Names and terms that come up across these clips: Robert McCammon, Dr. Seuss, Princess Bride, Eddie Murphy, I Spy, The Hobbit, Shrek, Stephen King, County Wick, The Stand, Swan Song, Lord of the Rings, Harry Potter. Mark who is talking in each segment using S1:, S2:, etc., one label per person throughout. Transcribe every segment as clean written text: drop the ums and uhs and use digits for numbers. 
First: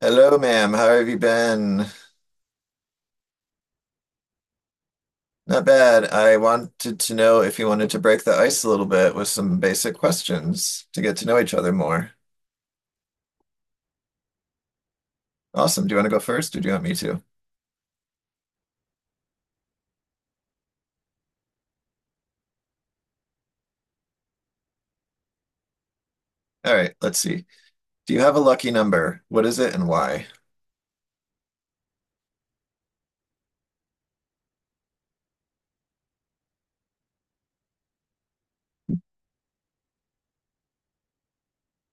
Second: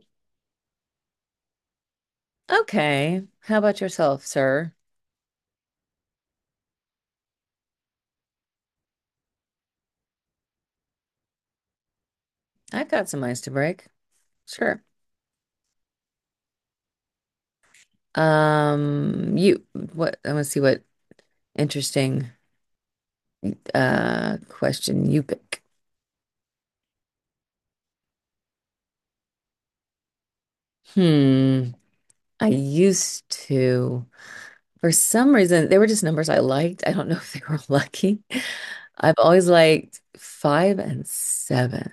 S1: Hello, ma'am. How have you been?
S2: Okay. How about yourself, sir?
S1: Not bad. I wanted to know if you wanted to break the ice a little bit with some basic questions to get to know each other more.
S2: I've got some ice to break. Sure.
S1: Awesome. Do you want to go first or do you want me to?
S2: You what I want to see what interesting question you pick.
S1: All right, let's see. Do you have a lucky number? What is it and why?
S2: Hmm. I used to. For some reason, they were just numbers I liked. I don't know if they were lucky. I've always liked five and seven.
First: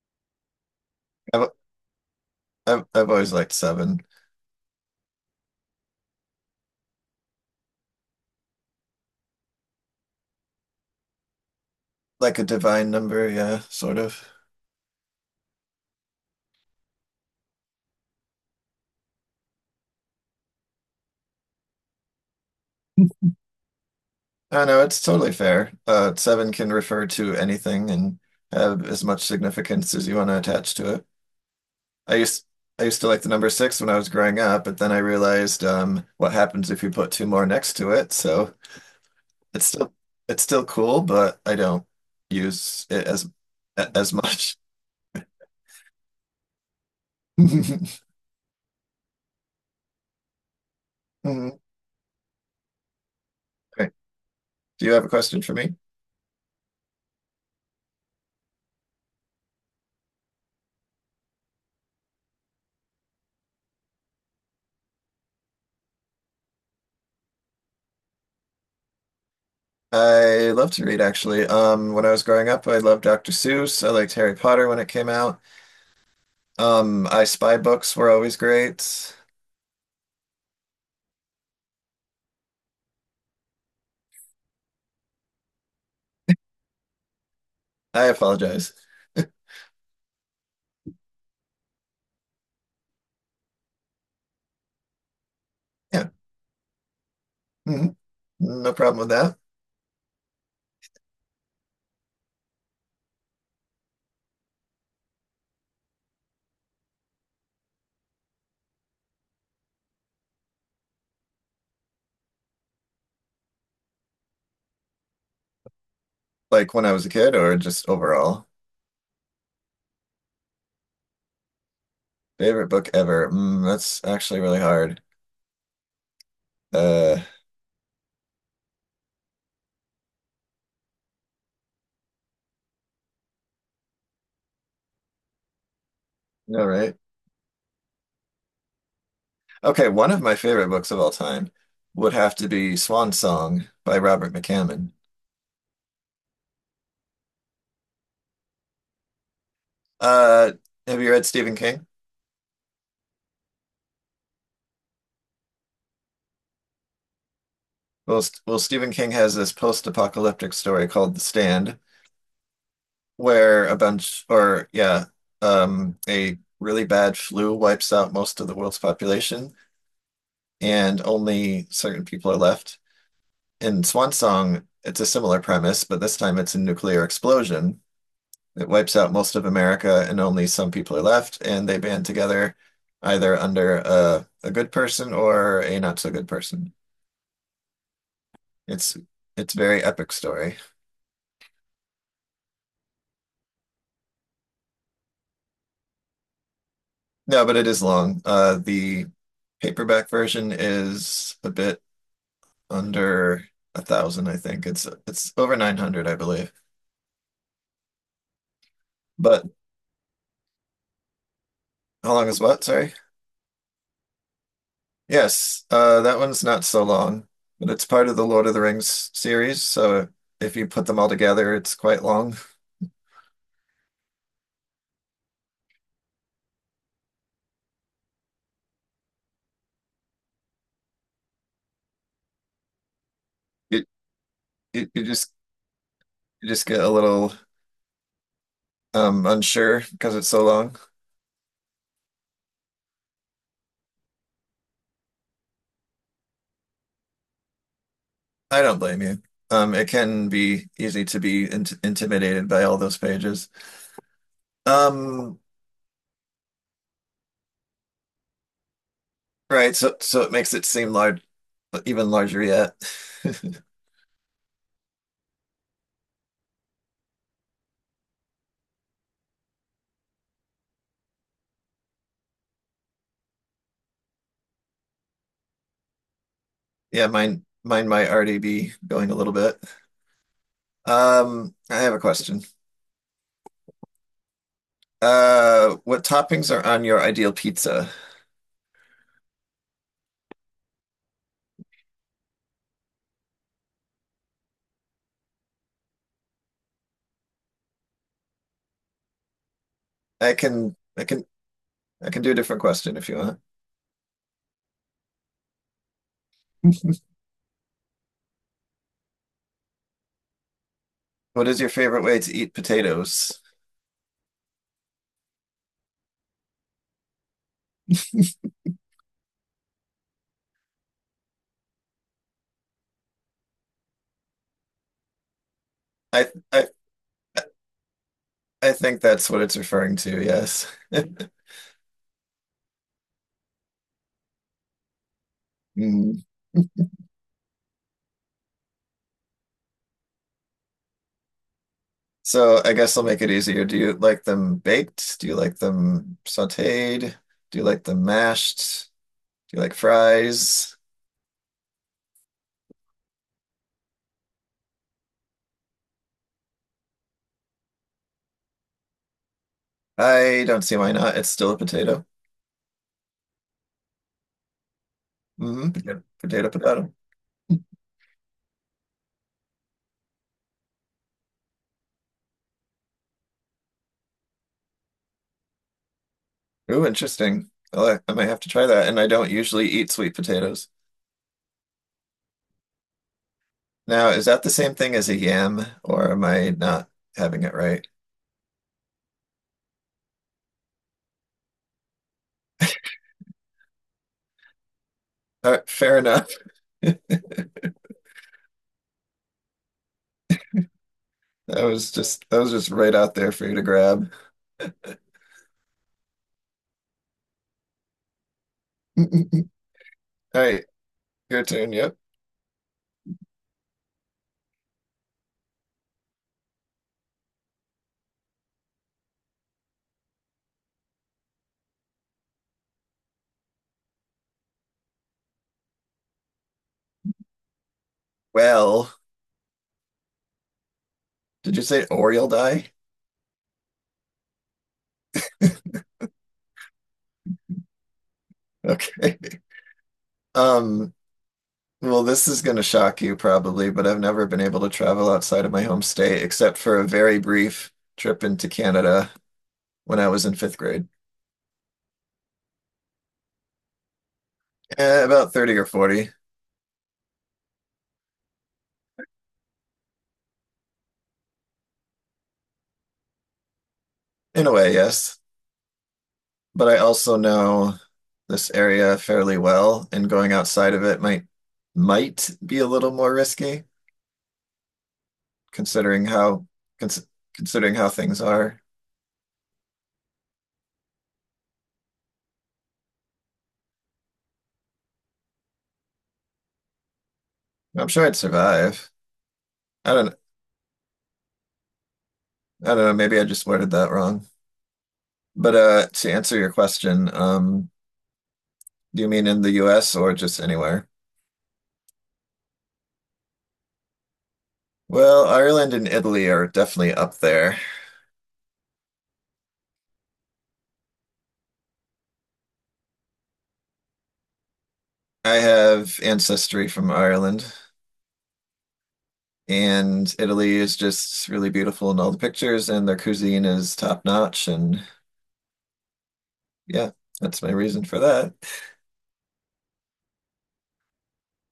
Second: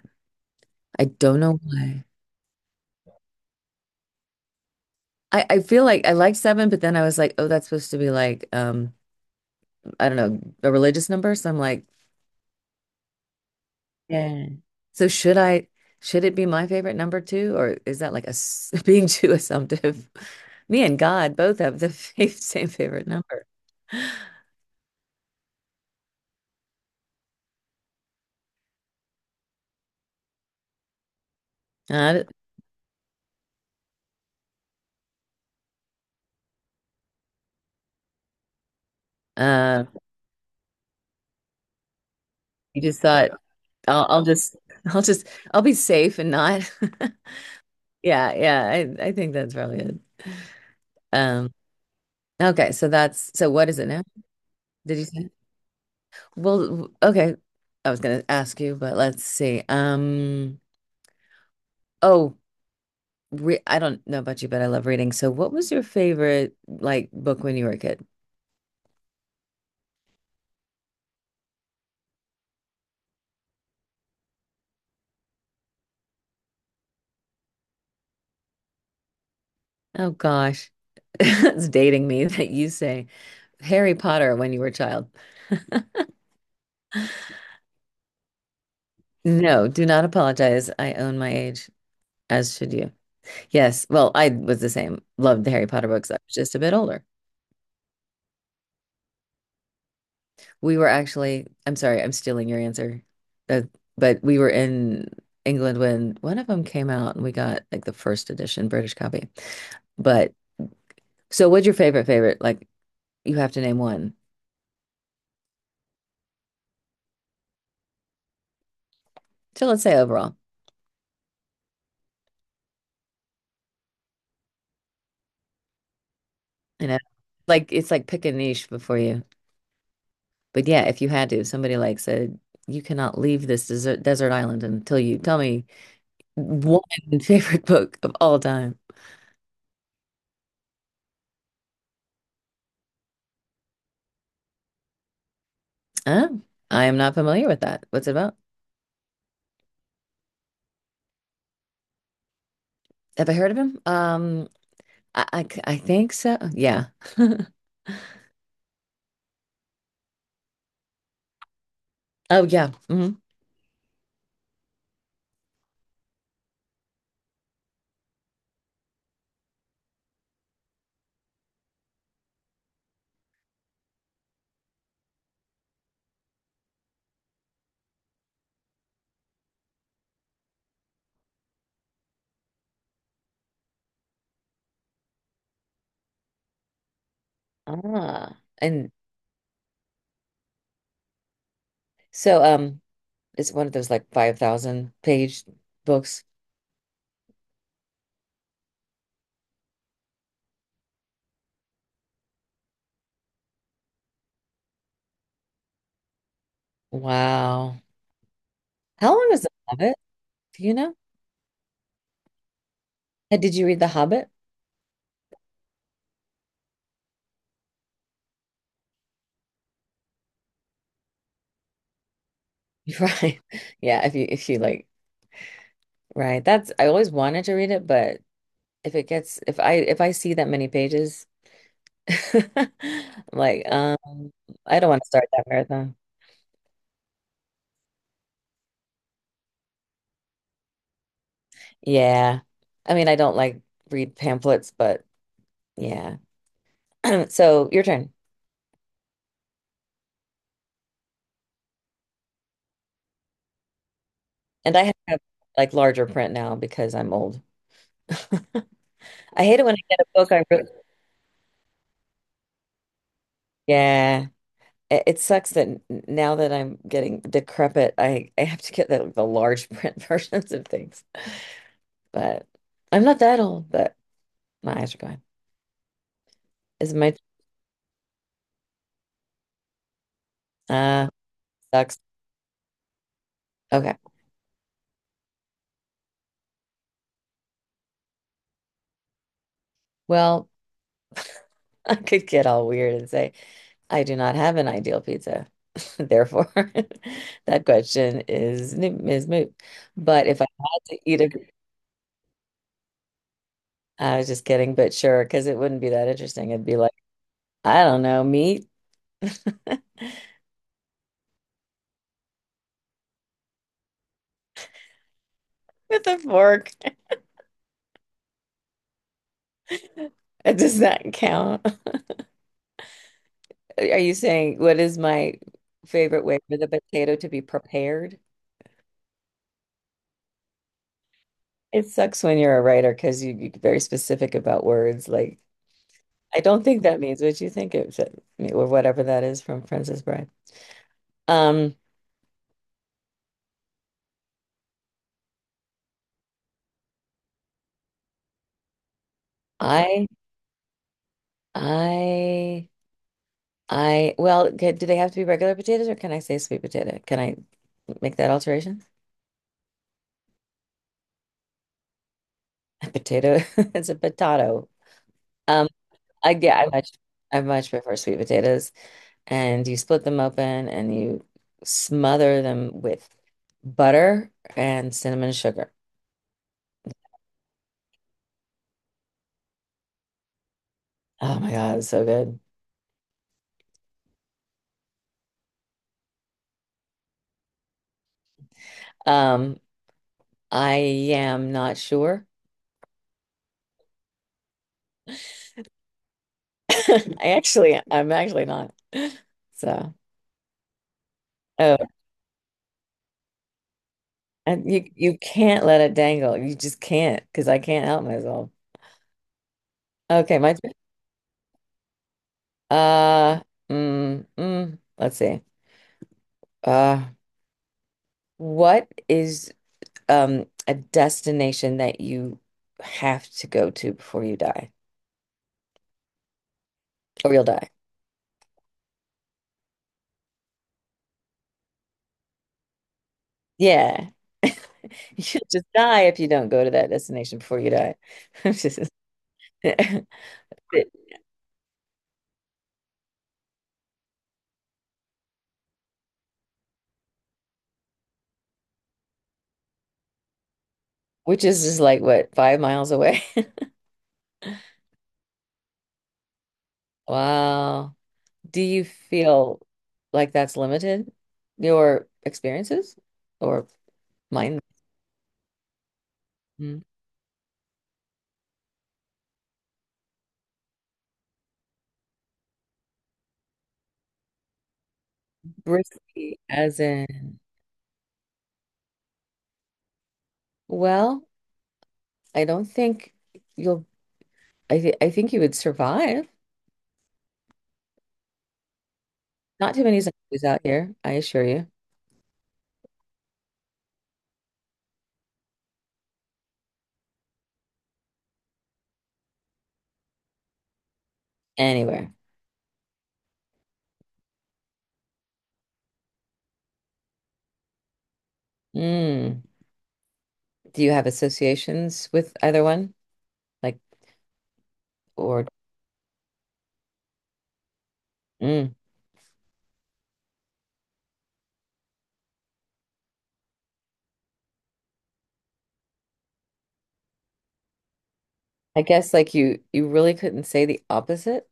S2: I don't
S1: I've,
S2: know why.
S1: I've always liked seven.
S2: I feel like I liked seven, but then I was like, oh, that's supposed to be like I don't know, a religious number. So I'm like,
S1: Like a divine number, yeah, sort of.
S2: yeah. So should it be my favorite number two, or is that like a being too assumptive? Me and God both have the same favorite number.
S1: I know it's totally fair. Seven can refer to anything and have as much significance as you want to attach to it. I
S2: Uh,
S1: used I used to like the number six when I was growing up, but then I realized what happens if you put two more next to it. So it's
S2: uh,
S1: still it's still cool, but I don't
S2: you
S1: use
S2: just
S1: it
S2: thought I'll,
S1: as
S2: I'll just
S1: much.
S2: I'll just I'll be safe and not. Yeah, yeah, I think that's probably it. Um,
S1: Mhm.
S2: okay, so that's so what is it
S1: Great.
S2: now?
S1: Do you
S2: Did you
S1: have a
S2: say?
S1: question for me?
S2: Well, okay. I was gonna ask you, but let's see. Oh. re I don't know about you, but I love reading. So what was your favorite like book when you were a kid?
S1: I love to read actually. When I was growing up, I loved Dr. Seuss. I liked Harry Potter when it came out. I Spy books were always great.
S2: Oh gosh. It's dating me that you say Harry Potter when you were a child.
S1: I apologize.
S2: No, do not apologize. I own my age, as should you. Yes, well, I was the same. Loved the Harry Potter
S1: Yeah.
S2: books. I was just a bit older.
S1: Mhm. No problem with that.
S2: We were actually, I'm sorry, I'm stealing your answer. Uh, but we were in England when one of them came out and we got like the first edition British copy. But so what's your favorite? Like you have to name one.
S1: Like when I was a kid or just overall.
S2: So let's say overall,
S1: Favorite book ever. Mm, that's actually really hard.
S2: you know,
S1: Uh,
S2: like it's like pick a niche before you. But yeah, if you had to, somebody like said, you cannot leave this desert island until you tell me
S1: no,
S2: one
S1: right?
S2: favorite book of all time.
S1: Okay, one of my favorite books of all time would have to be Swan Song by Robert McCammon.
S2: Oh, I am not familiar with that. What's it about?
S1: Uh, have you read Stephen King?
S2: Have I heard of him? I think so. Yeah.
S1: Well, Stephen King has this post-apocalyptic story called The Stand,
S2: Oh yeah. hmm
S1: where a bunch, or yeah, a really bad flu wipes out most of the world's population, and only certain people are left. In Swan Song, it's a similar premise, but this time it's a nuclear explosion. It wipes out most of America and only some people are left, and they band together either under a good person or a not so good person.
S2: Ah, and
S1: It's it's very epic story.
S2: so it's one of those like 5,000 page books.
S1: No, but it is long. The paperback version is a bit under a thousand, I think. It's over 900, I believe.
S2: Wow. How long is
S1: But
S2: The Hobbit? Do you know?
S1: how long is what? Sorry.
S2: Did you read The Hobbit?
S1: Yes, that one's not so long, but it's part of the Lord of the Rings series, so if you put them all together, it's quite long.
S2: Right. Yeah, if you like right. That's I always wanted to read it, but if it gets if I see that many pages I'm like
S1: It
S2: I don't
S1: it
S2: want
S1: you
S2: to start
S1: just
S2: that marathon.
S1: You just get a little unsure because it's so long.
S2: Yeah. I mean, I don't like read pamphlets, but yeah. So, your turn.
S1: I don't blame you. It can be easy to be intimidated by all those pages.
S2: And I have
S1: Um,
S2: like larger print now because I'm old. I hate it when
S1: Right,
S2: I
S1: so
S2: get a
S1: so
S2: book
S1: it
S2: I
S1: makes
S2: really
S1: it seem large, even larger yet.
S2: yeah. It sucks that now that I'm getting decrepit, I have to get the large print versions of things. But I'm not that old, but my eyes are going. Is it
S1: Yeah,
S2: my
S1: mine might already be going a little bit.
S2: uh
S1: I have
S2: sucks.
S1: a question.
S2: Okay.
S1: What toppings are on your ideal pizza?
S2: Well, I could get all weird and say I do not have an ideal pizza. Therefore, that question is is moot. But
S1: I
S2: if I
S1: can
S2: had to
S1: I
S2: eat
S1: can
S2: a,
S1: I can do a different question if you want.
S2: I was just kidding, but sure, because it wouldn't be that interesting. It'd be like, I don't know, meat
S1: What is your favorite way to eat potatoes?
S2: with a fork. Does that count? Are you saying what is my favorite
S1: I
S2: way for the
S1: I
S2: potato to be prepared?
S1: I think that's what it's referring to, yes.
S2: It sucks when you're a writer because you get very specific about words. Like,
S1: Mm.
S2: I don't think that means what you think it should, or whatever that is from Princess Bride. Um,
S1: So I guess I'll make it easier. Do you like them baked? Do you like them sautéed? Do you like them mashed? Do you like
S2: I,
S1: fries?
S2: I, well, do they have to be regular potatoes or can I say sweet potato? Can I make that alteration?
S1: I don't see why not. It's still a potato.
S2: A potato, it's a potato. Um,
S1: Hmm Potato, potato,
S2: yeah,
S1: potato.
S2: I much prefer sweet potatoes. And you split them open and you smother them with butter and cinnamon sugar.
S1: Ooh, interesting. Well, I like- I might have to try that. And I don't usually eat sweet potatoes.
S2: Oh my God, it's so good.
S1: Now, is that the same thing as a yam, or am I not having it right?
S2: Um, I am not sure.
S1: All right, fair enough.
S2: I'm actually not. So,
S1: That
S2: oh,
S1: was just right out there for you to grab.
S2: and you can't let it dangle. You just can't because I can't help myself.
S1: All
S2: Okay, my
S1: right,
S2: turn.
S1: your turn. Yep.
S2: Uh, let's see. Uh, what is a destination that you have to go to before you die, or you'll die?
S1: Well, did you say or you'll die?
S2: Yeah. You'll just die if you don't go to that destination before you die. Just-
S1: Okay. Um, well, this is gonna shock you probably, but I've never been able to travel outside of my home state except for a very brief trip into Canada when I was in fifth grade.
S2: which is just like what, 5 miles away?
S1: Eh, about 30 or 40.
S2: Wow. Do you feel like that's limited your experiences or
S1: In a
S2: mine?
S1: way, yes. But I
S2: Mhm.
S1: also know this area fairly well, and going outside of it might be a little more risky, considering
S2: Risky,
S1: how
S2: as
S1: cons
S2: in,
S1: considering how things are.
S2: well, I don't think you'll, I, th I think you would survive.
S1: I'm sure I'd survive.
S2: Not too
S1: I
S2: many
S1: don't
S2: zombies out here, I assure you.
S1: I don't know, maybe I just worded that wrong. But to answer your question, do you mean in the US or just anywhere?
S2: Anywhere.
S1: Well, Ireland and Italy are definitely up there.
S2: Mm. Do you have associations with either one? Like,
S1: I
S2: or,
S1: have ancestry from Ireland,
S2: mm.
S1: and Italy is just really beautiful in all the pictures, and their cuisine is top notch. And yeah, that's my reason for that.
S2: I guess like you really couldn't say the opposite.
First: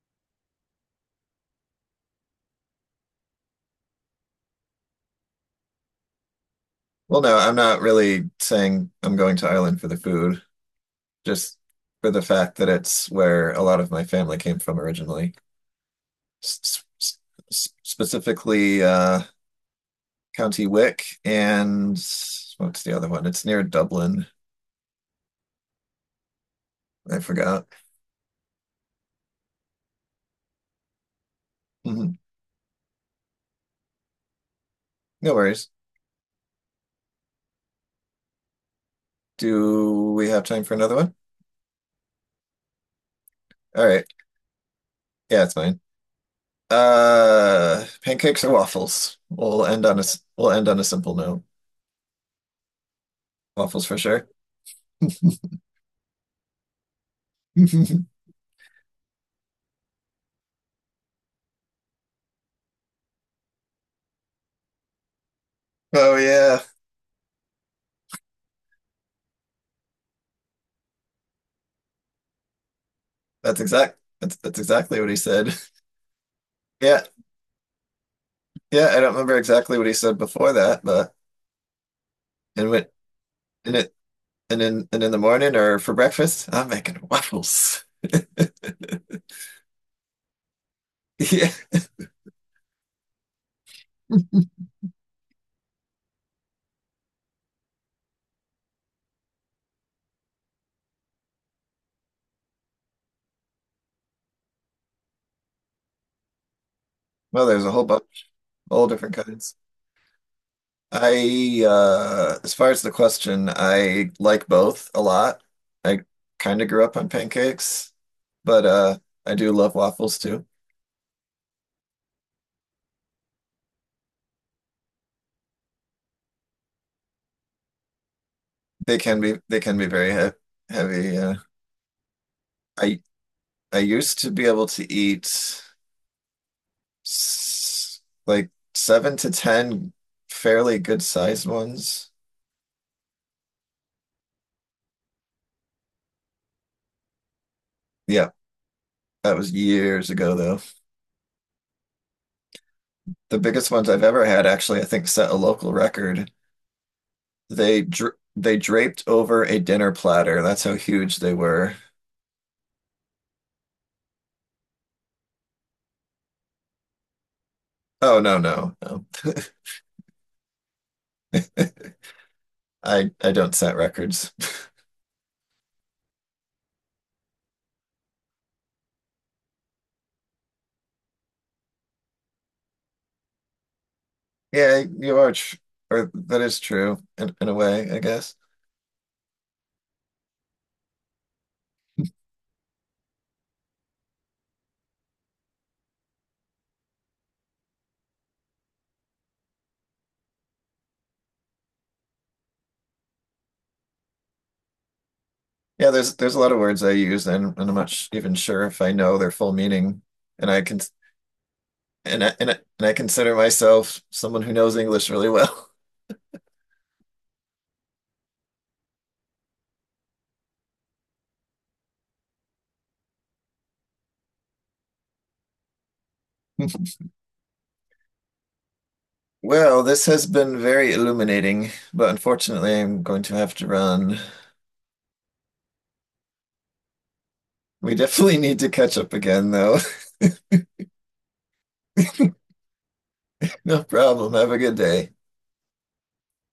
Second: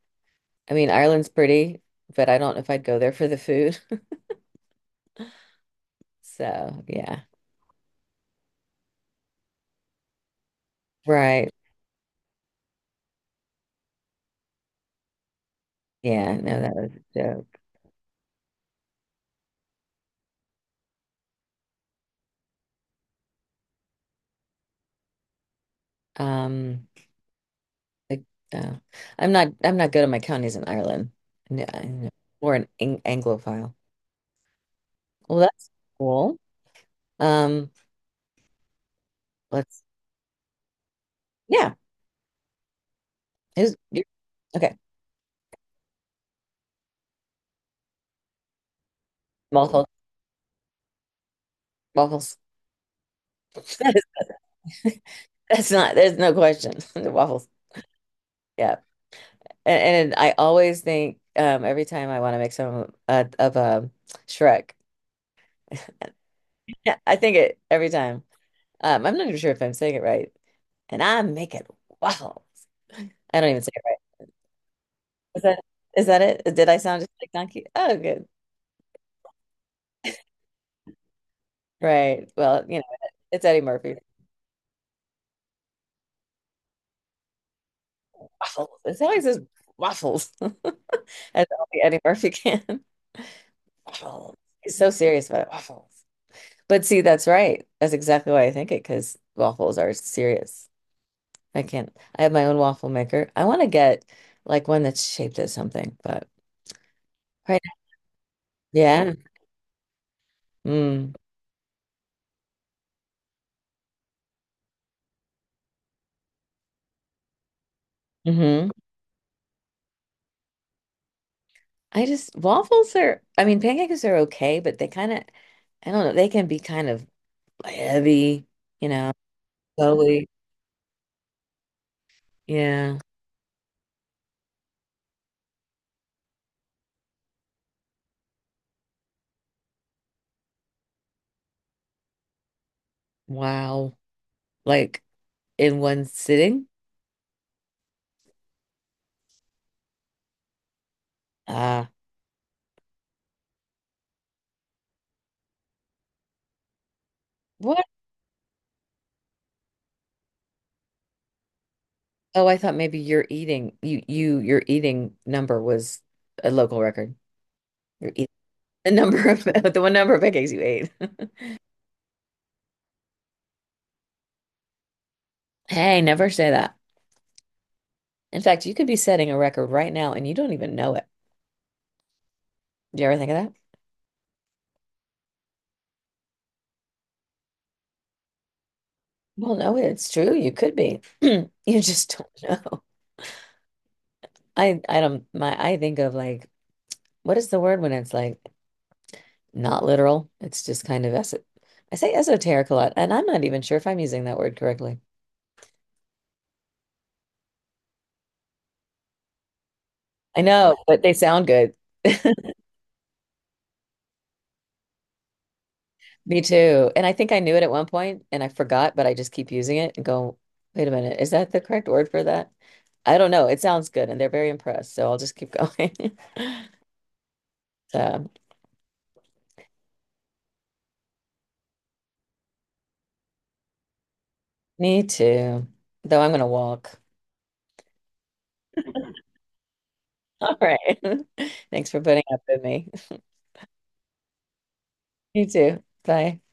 S2: I mean, Ireland's pretty, but I don't know if I'd go there for the food. So,
S1: Well,
S2: yeah.
S1: no, I'm not really saying I'm going to Ireland for the food.
S2: Right.
S1: Just for the fact that it's where a lot of my family came from originally,
S2: Yeah, no, that
S1: S-
S2: was
S1: s-
S2: a joke.
S1: specifically County Wick and what's the other one? It's near Dublin.
S2: Um,
S1: I forgot.
S2: like, uh, I'm not good at my counties in Ireland. No, I know.
S1: Hmm
S2: Or an Anglophile.
S1: No
S2: Well, that's
S1: worries.
S2: cool. Um, let's
S1: Do we have time for another one?
S2: yeah. Who's
S1: All
S2: you
S1: right.
S2: okay.
S1: Yeah, it's fine. Pancakes or waffles?
S2: Waffles.
S1: We'll end on a simple note.
S2: Waffles.
S1: Waffles
S2: That
S1: for sure.
S2: is, that's not there's no question. The waffles. Yeah. And I always think every time I want to make some of a Shrek.
S1: Oh yeah,
S2: Yeah, I think it every time. I'm not even sure if I'm saying it right. And I make it waffles. I don't
S1: that's
S2: even say it
S1: exact.
S2: right.
S1: That's exactly what he
S2: Is
S1: said.
S2: that is that it? Did I sound
S1: Yeah.
S2: just like donkey? Oh, good.
S1: Yeah, I don't remember exactly what he said before that, but
S2: Right. Well,
S1: and
S2: you know,
S1: what
S2: it's Eddie
S1: and it
S2: Murphy.
S1: and in the morning or for breakfast, I'm making waffles.
S2: Waffles. It's how he says waffles. That's
S1: Yeah.
S2: only Eddie Murphy can. Waffles. He's so serious about it. Waffles. But see, that's right. That's exactly why I think it, because waffles are serious. I can't. I have my own waffle maker. I want to get like one that's shaped as something, but
S1: Well,
S2: right.
S1: there's a whole bunch, all
S2: Yeah.
S1: different kinds.
S2: Mm.
S1: I as far as the question, I like both a lot. I kind of grew up on pancakes, but
S2: hmm
S1: I do love waffles too.
S2: I just waffles are I mean pancakes are okay, but they kind of I don't know, they can be kind of heavy, you know,
S1: They can be very
S2: slowly.
S1: he heavy.
S2: Yeah.
S1: I I used to be able to eat s- like 7 to 10 fairly good sized ones.
S2: Wow. Like in one sitting?
S1: Yeah, that was years ago though.
S2: Ah.
S1: The biggest ones I've ever had actually, I think, set a local record.
S2: What?
S1: They draped over a dinner platter. That's how huge they were.
S2: Oh, I thought maybe your eating number was a local record. Your
S1: Oh
S2: eat
S1: no, no,
S2: the
S1: no.
S2: number of the one number of pancakes you ate.
S1: I don't set records.
S2: Hey, never say that. In fact, you could be setting a record right now and you don't even know it. Do you ever think of that?
S1: Yeah, you are, tr or that is true in a way, I guess.
S2: Well, no, it's true. You could be. You just don't know. I don't my I think of like what is the word when it's like not literal? It's just kind of es I say esoteric a lot, and I'm not even sure if I'm using that word correctly.
S1: Yeah, there's a lot of words I use and I'm not sh even sure if I know their full meaning,
S2: I
S1: and I
S2: know,
S1: can
S2: but they sound good.
S1: and I consider myself someone who knows English really well.
S2: Me too. And I think I knew it at one point and I forgot, but I just keep using it and go, wait a minute, is that the correct word for that? I don't know. It sounds good and they're very impressed, so I'll just keep going. So,
S1: Well, this has been very illuminating, but unfortunately, I'm going to have to run.
S2: me too. Though I'm gonna walk.
S1: We definitely need to catch up again, though.
S2: All right. Thanks for putting up with me.
S1: No problem. Have a good day.
S2: Me too. Bye.